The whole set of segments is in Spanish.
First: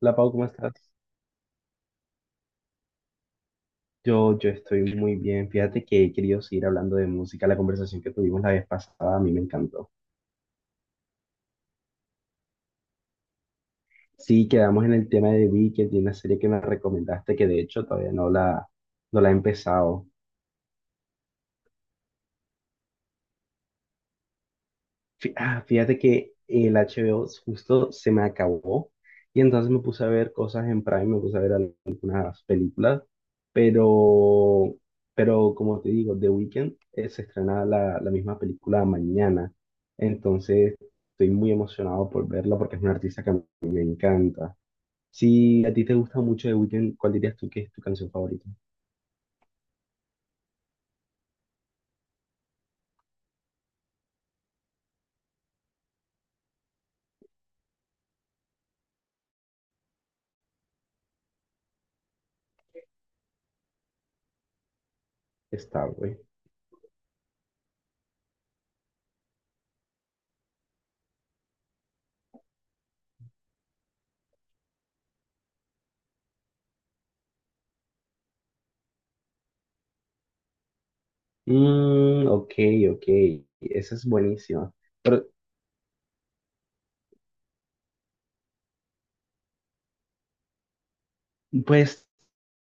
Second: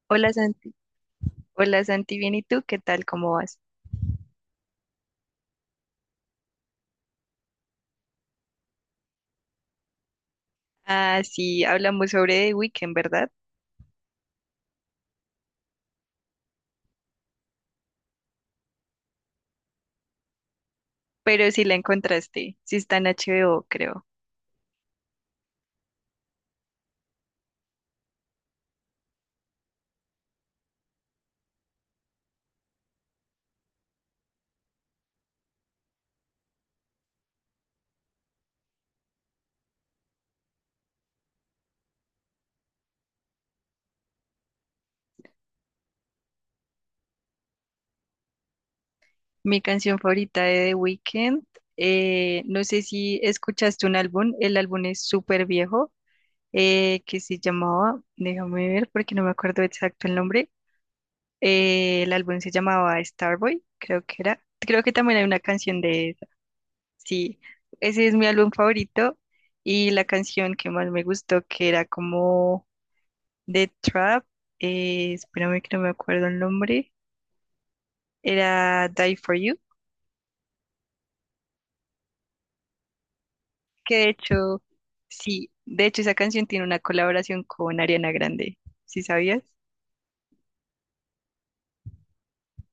Hola Pau, Hola ¿cómo estás? Santi, bien, ¿y tú? ¿Qué tal? ¿Cómo vas? Yo estoy muy bien. Fíjate que he querido seguir hablando de música. La conversación que tuvimos la vez pasada a mí me encantó. Ah, sí, hablamos sobre The Weeknd, ¿verdad? Sí, quedamos en el tema de Wicked y una serie que me recomendaste que de hecho todavía no la, no la he empezado. Pero sí la encontraste, sí está en HBO, creo. Fíjate que el HBO justo se me acabó y entonces me puse a ver cosas en Prime, me puse a ver algunas películas, pero, pero como te digo, The Weeknd se estrena la misma película mañana, entonces estoy muy emocionado por verla porque es un artista que a mí me encanta. Si a ti te gusta mucho The Weeknd, ¿cuál dirías tú que es tu canción favorita? Mi canción favorita de The Weeknd, no sé si escuchaste un álbum, el álbum es súper viejo, que se llamaba, déjame ver porque no me acuerdo exacto el nombre, el álbum se llamaba Starboy, creo que era. Creo que también hay una canción Star, güey. de. Sí, ese es mi álbum favorito y la canción que más me gustó, que era como The Trap, espérame que no me acuerdo el nombre, era Die For You, Mm, ok, ok, eso que es de hecho, buenísimo. Pero, sí, de hecho esa canción tiene una colaboración con Ariana Grande, ¿sí sabías? pues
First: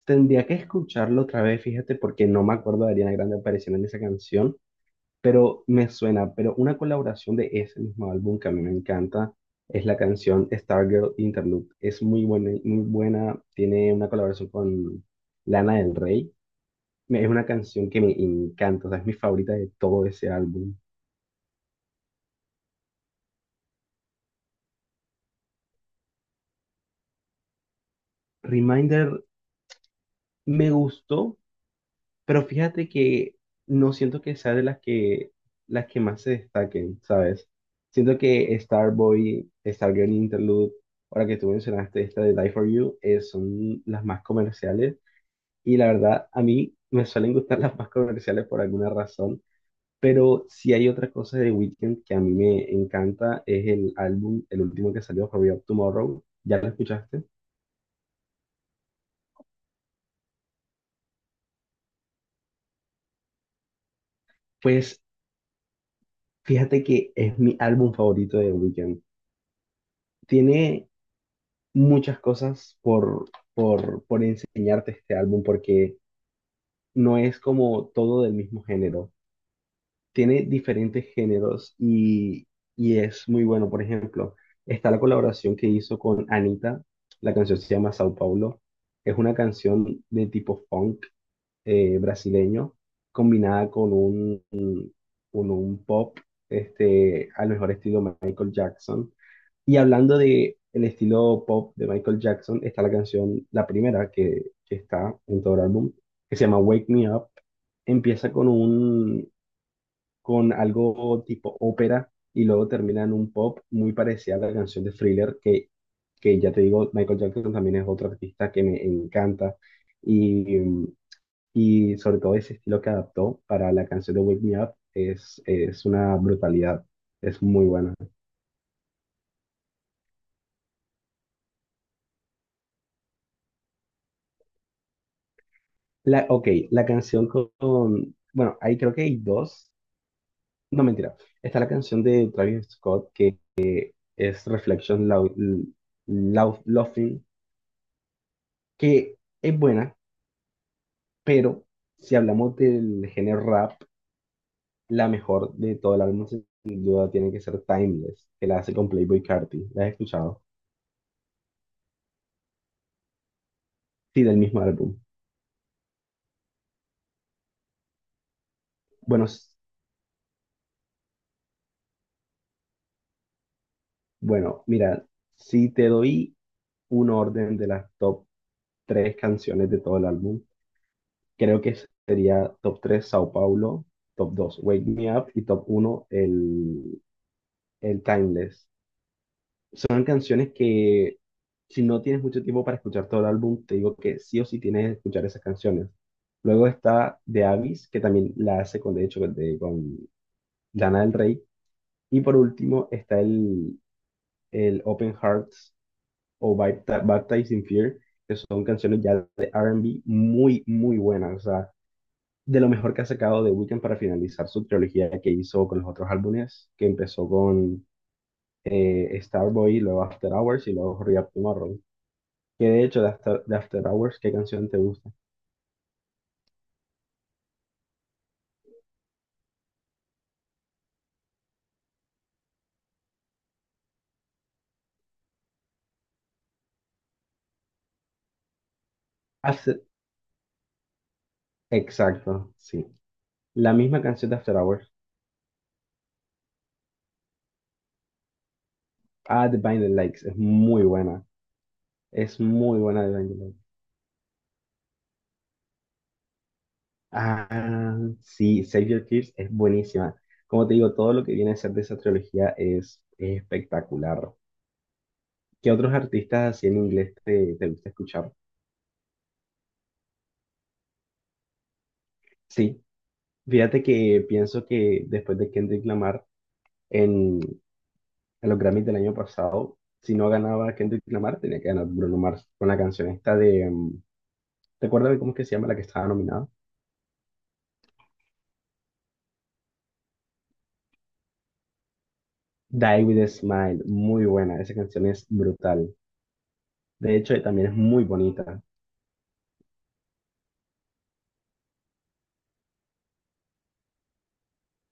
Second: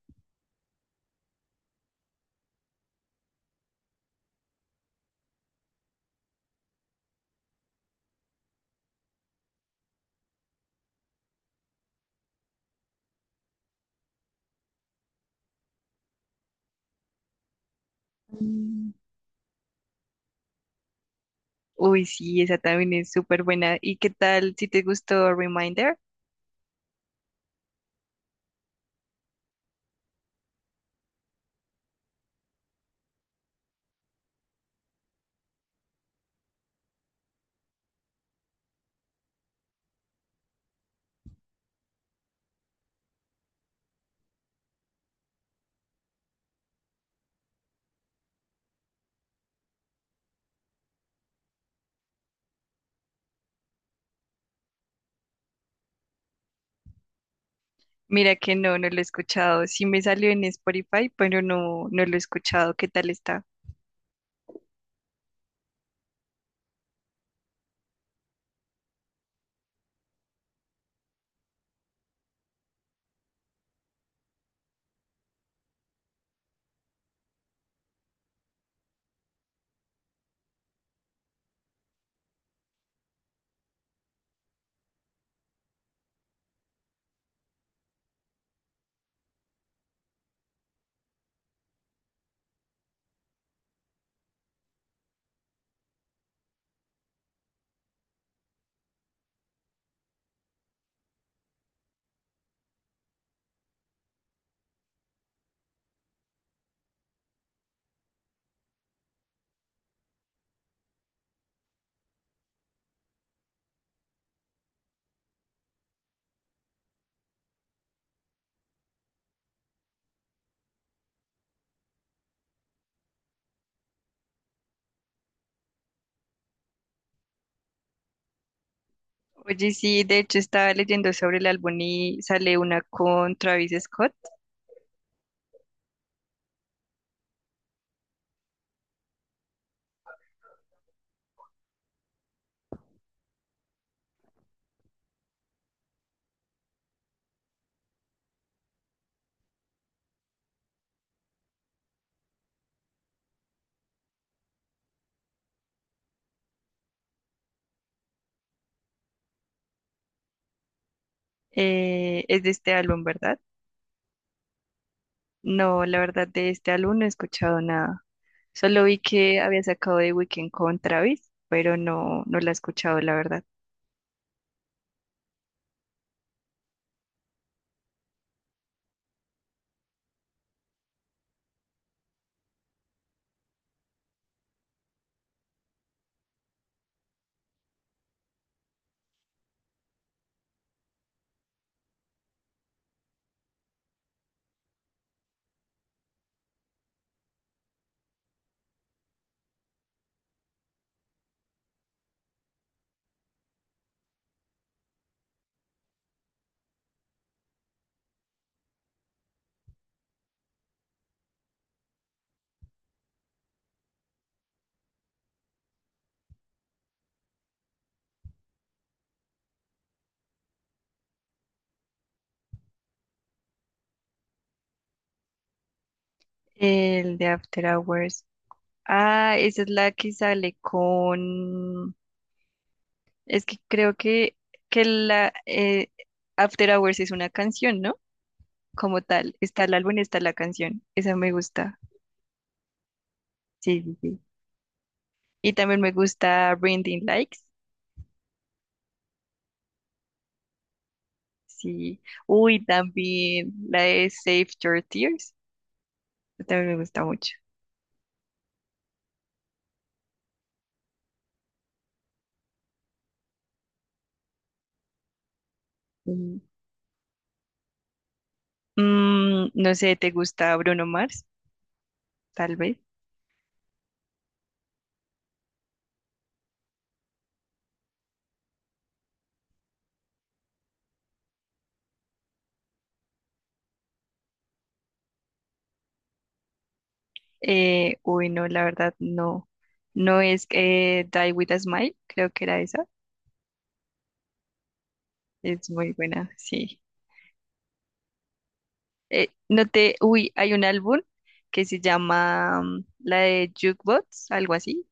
tendría que escucharlo otra vez, fíjate, porque no me acuerdo de Ariana Grande apareciendo en esa canción, pero me suena, pero una colaboración de ese mismo álbum que a mí me encanta es la canción Stargirl Interlude. Es muy buena, tiene una colaboración con Lana del Rey. Es una canción que me encanta, o Mm. sea, es mi favorita de todo ese álbum. Uy, sí, esa también es súper buena. ¿Y qué tal si te gustó Reminder? Reminder me gustó, pero fíjate que no siento que sea de las que más se destaquen, ¿sabes? Siento que Starboy, Stargirl Interlude, ahora que tú mencionaste esta de Die For You, son las más comerciales. Y la verdad, a mí me suelen gustar las más comerciales por alguna razón. Pero si hay otra cosa de Weeknd que a mí me encanta, es el álbum, el último que salió, For Up Tomorrow. ¿Ya lo escuchaste? Mira que no, no lo he escuchado. Sí me salió en Spotify, pero no, no lo he escuchado. ¿Qué tal está? Pues fíjate que es mi álbum favorito de Weeknd. Tiene muchas cosas por enseñarte este álbum porque no es como todo del mismo género. Tiene diferentes géneros, y es muy bueno. Por ejemplo, está la colaboración que hizo con Anita. La canción se llama Sao Paulo. Es una canción de tipo funk brasileño combinada con con un pop, este, al mejor estilo Michael Jackson. Y hablando de el estilo pop de Michael Jackson, está la canción, la primera que está en todo el álbum, que se llama Wake Me Up. Empieza con algo tipo ópera y luego termina en un pop muy parecida a la canción de Thriller, que ya te digo, Michael Jackson también es otro artista que me encanta. Y, y sobre todo ese estilo que adaptó para la canción de Wake Me Up es una brutalidad, es muy buena. Oye, sí, de hecho estaba leyendo sobre el álbum y sale una con Travis Scott. La, ok, la canción con, Bueno, ahí creo que hay dos. No, mentira. Está la canción de Travis Scott que es Reflection Laughing, que es buena, pero si hablamos del género rap, la mejor de todo el álbum sin duda tiene que ser Timeless, que la hace con Playboi Carti. ¿La has escuchado? Es de este álbum, ¿verdad? Sí, del mismo álbum. No, la verdad de este álbum no he escuchado nada. Solo vi Bueno, que s- había sacado The Weeknd con Travis, pero no, no la he escuchado, la verdad. bueno, mira, si te doy un orden de las top tres canciones de todo el álbum, creo que sería top 3 Sao Paulo, top 2 Wake Me Up y top uno el Timeless. Son canciones que si no tienes mucho tiempo para escuchar todo el álbum, te digo que sí o sí tienes que escuchar esas canciones. Luego está The Abyss, que también la hace con, de hecho, con Lana del Rey. Y por último está el Open Hearts o Baptized in Fear, que son canciones ya de R&B muy buenas. O sea, de lo mejor que ha sacado The Weeknd para finalizar su trilogía que hizo con los otros álbumes, que empezó con Starboy, luego After Hours y luego Hurry Up Tomorrow. Que de hecho, de After Hours, ¿qué canción te gusta? El de After Hours. Ah, esa es la que sale con... Es que creo que la After Hours es una canción, ¿no? Como tal. Está el After- álbum, está la canción. Esa me gusta. exacto, sí. La Sí, sí, misma sí. canción de After Hours. Y también me gusta Blinding Likes. Ah, The Blinding Lights, es muy buena. Sí. Es Uy, muy buena The Blinding también Lights. la de Save Your Tears, también me gusta mucho. Ah, sí, Save Your Tears es buenísima. Como te digo, todo lo que viene a ser de esa trilogía es espectacular. ¿Qué otros Mm. artistas así en inglés te gusta escuchar? Mm, no sé, ¿te gusta Bruno Mars? Tal vez. Sí, fíjate que pienso que después de Kendrick Lamar en los Grammys del año pasado, si no ganaba Kendrick Lamar, tenía que ganar Bruno Mars con la canción esta de, ¿te acuerdas de cómo es que se llama la que estaba nominada? Uy, no, la verdad no. No es Die With a Smile, creo que era esa. Die With a Smile, muy buena, esa canción es Es muy brutal. buena, sí. De hecho, también es muy bonita. No te, uy, hay un álbum que se llama la de Jukebox, algo así,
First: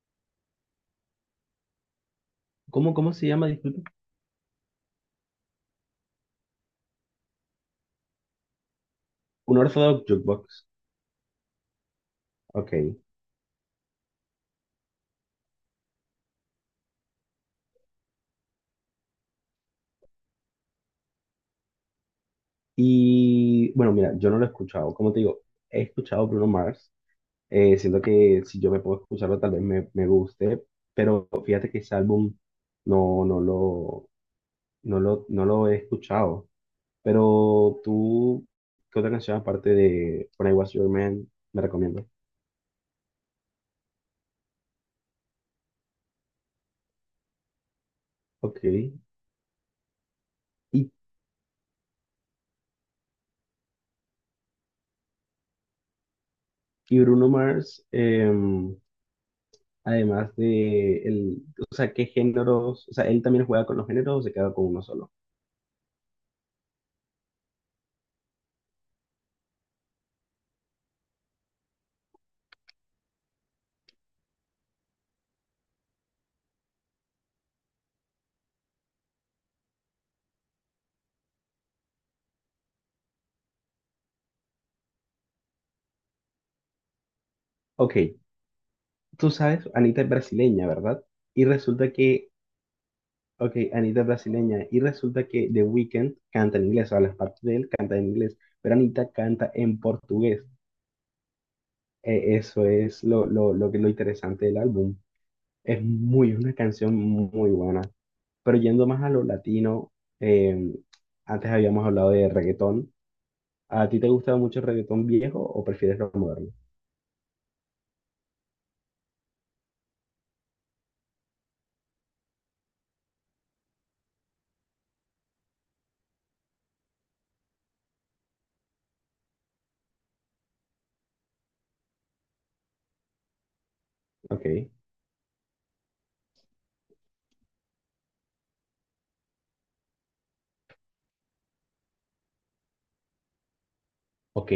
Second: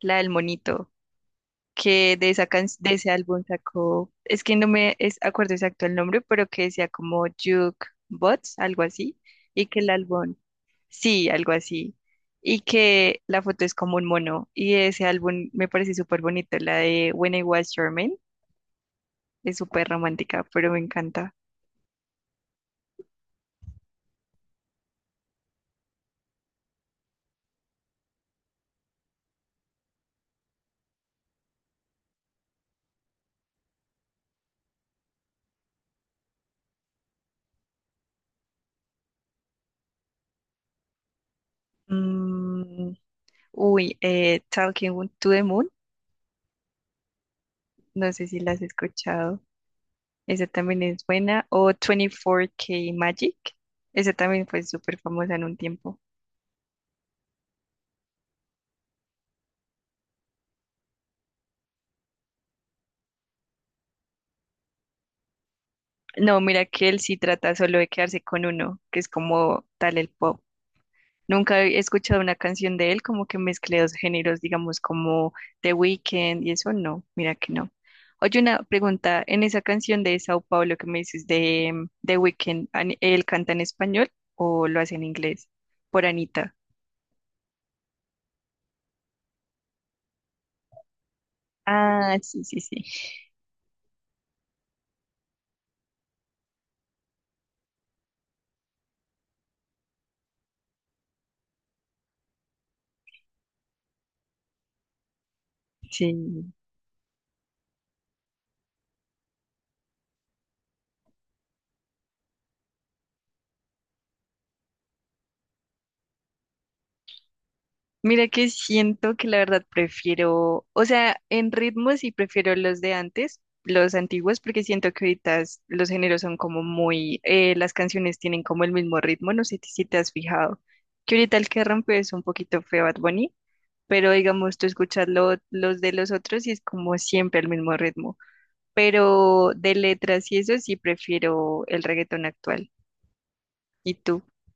la del monito, que de esa de ¿Cómo, ese cómo se álbum llama? Disculpe. sacó, es que no me es, acuerdo exacto el nombre, pero que decía como Jukebox, algo así, Un y que el Orthodox álbum. Jukebox. Sí, algo así. Y Ok. que la foto es como un mono. Y ese álbum me parece súper bonito. La de When I Was Your Man es súper romántica, pero me encanta. Y bueno, mira, yo no lo he escuchado. Como te digo, he escuchado Bruno Mars. Siento que si yo me puedo escucharlo, tal vez me guste, pero fíjate que ese álbum no, no lo, no lo he escuchado. Pero tú, ¿qué otra canción aparte de When I Was Your Man me recomiendas? Mm, uy, Talking to the Moon. No sé si la has Ok. Escuchado. Esa también es buena. O 24K Magic. Esa también fue súper famosa en un tiempo. Y Bruno Mars, además de o sea, ¿qué géneros? O sea, ¿él también juega con los géneros o se queda con uno solo? No, mira que él sí trata solo de quedarse con uno, que es como tal el pop. Nunca he escuchado una canción de él como que mezcle dos géneros, digamos, como The Weeknd y eso, no, mira que no. Oye, una pregunta, en esa canción de Sao Paulo que me dices de The Weeknd, ¿él canta en español o lo hace en inglés? Por Anita. Ok, tú sabes, Anita es brasileña, ¿verdad? Y resulta Ah, que sí, sí, sí. Ok, Anita es brasileña. Y resulta que The Weeknd canta en inglés, o sea, las partes de él canta en inglés, pero Anita canta en portugués. Eso es lo interesante del álbum. Es Sí. muy, una canción muy buena. Pero yendo más a lo latino, eh, antes habíamos hablado de reggaetón. ¿A ti te gusta mucho el reggaetón viejo o prefieres lo moderno? Mira que siento que la verdad prefiero, o sea, en ritmos sí prefiero los de antes, los antiguos, porque siento que ahorita los géneros son como muy, las canciones tienen como el mismo ritmo, no sé si te has fijado, que ahorita el que rompe es un poquito feo Bad Bunny, pero Ok, digamos tú escuchas los de los otros y es como siempre el mismo ritmo, pero de letras y eso sí prefiero el reggaetón actual. ¿Y tú? ok.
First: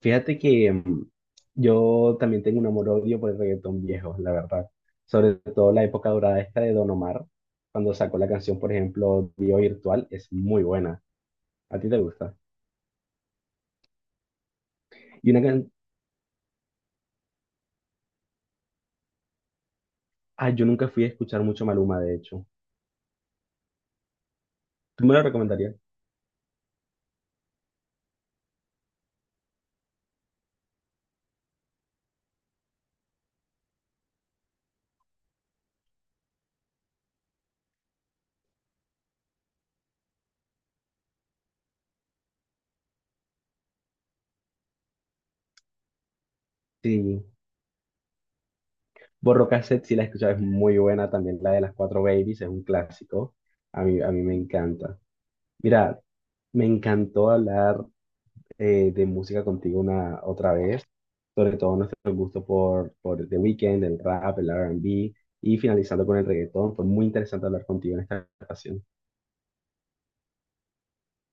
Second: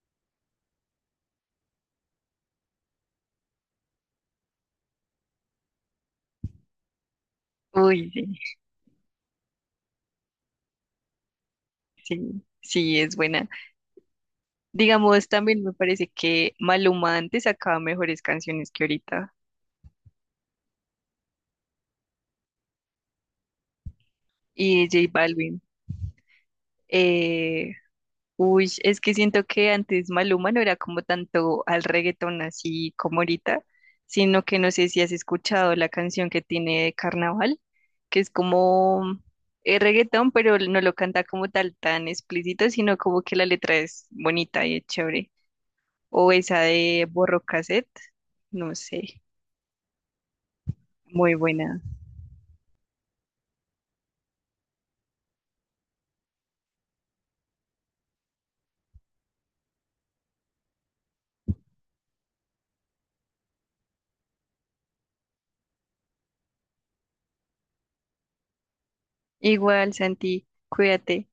Fíjate que mm, yo también tengo un amor-odio por el reggaetón viejo, la verdad. Sobre todo la época dorada esta de Don Omar, cuando Uy, sacó sí, la canción, por ejemplo, Dio Virtual, es muy buena. ¿A ti te sí, gusta? sí, es buena. Digamos, Y una también can... me parece que Maluma antes sacaba mejores canciones que ahorita. Ah, yo nunca fui a escuchar mucho Maluma, de hecho. Y ¿Tú J me lo Balvin. recomendarías? Eh, uy, es que siento que antes Maluma no era como tanto al reggaetón así como ahorita, sino que no sé si has escuchado la canción que tiene de Carnaval, que es como reggaetón, pero no lo canta como tal tan explícito, sino como que la letra es bonita y es chévere. O esa de Sí. Borro Cassette, no sé, Borro Cassette, si la escuchas, es muy buena. muy También la de las buena. cuatro babies, es un clásico. A mí me encanta. Mira, me encantó hablar de música contigo una otra vez, sobre todo nuestro gusto por The Weeknd, el rap, el R&B y finalizando con el reggaetón. Fue muy interesante hablar contigo en esta ocasión. Igual, Santi, cuídate.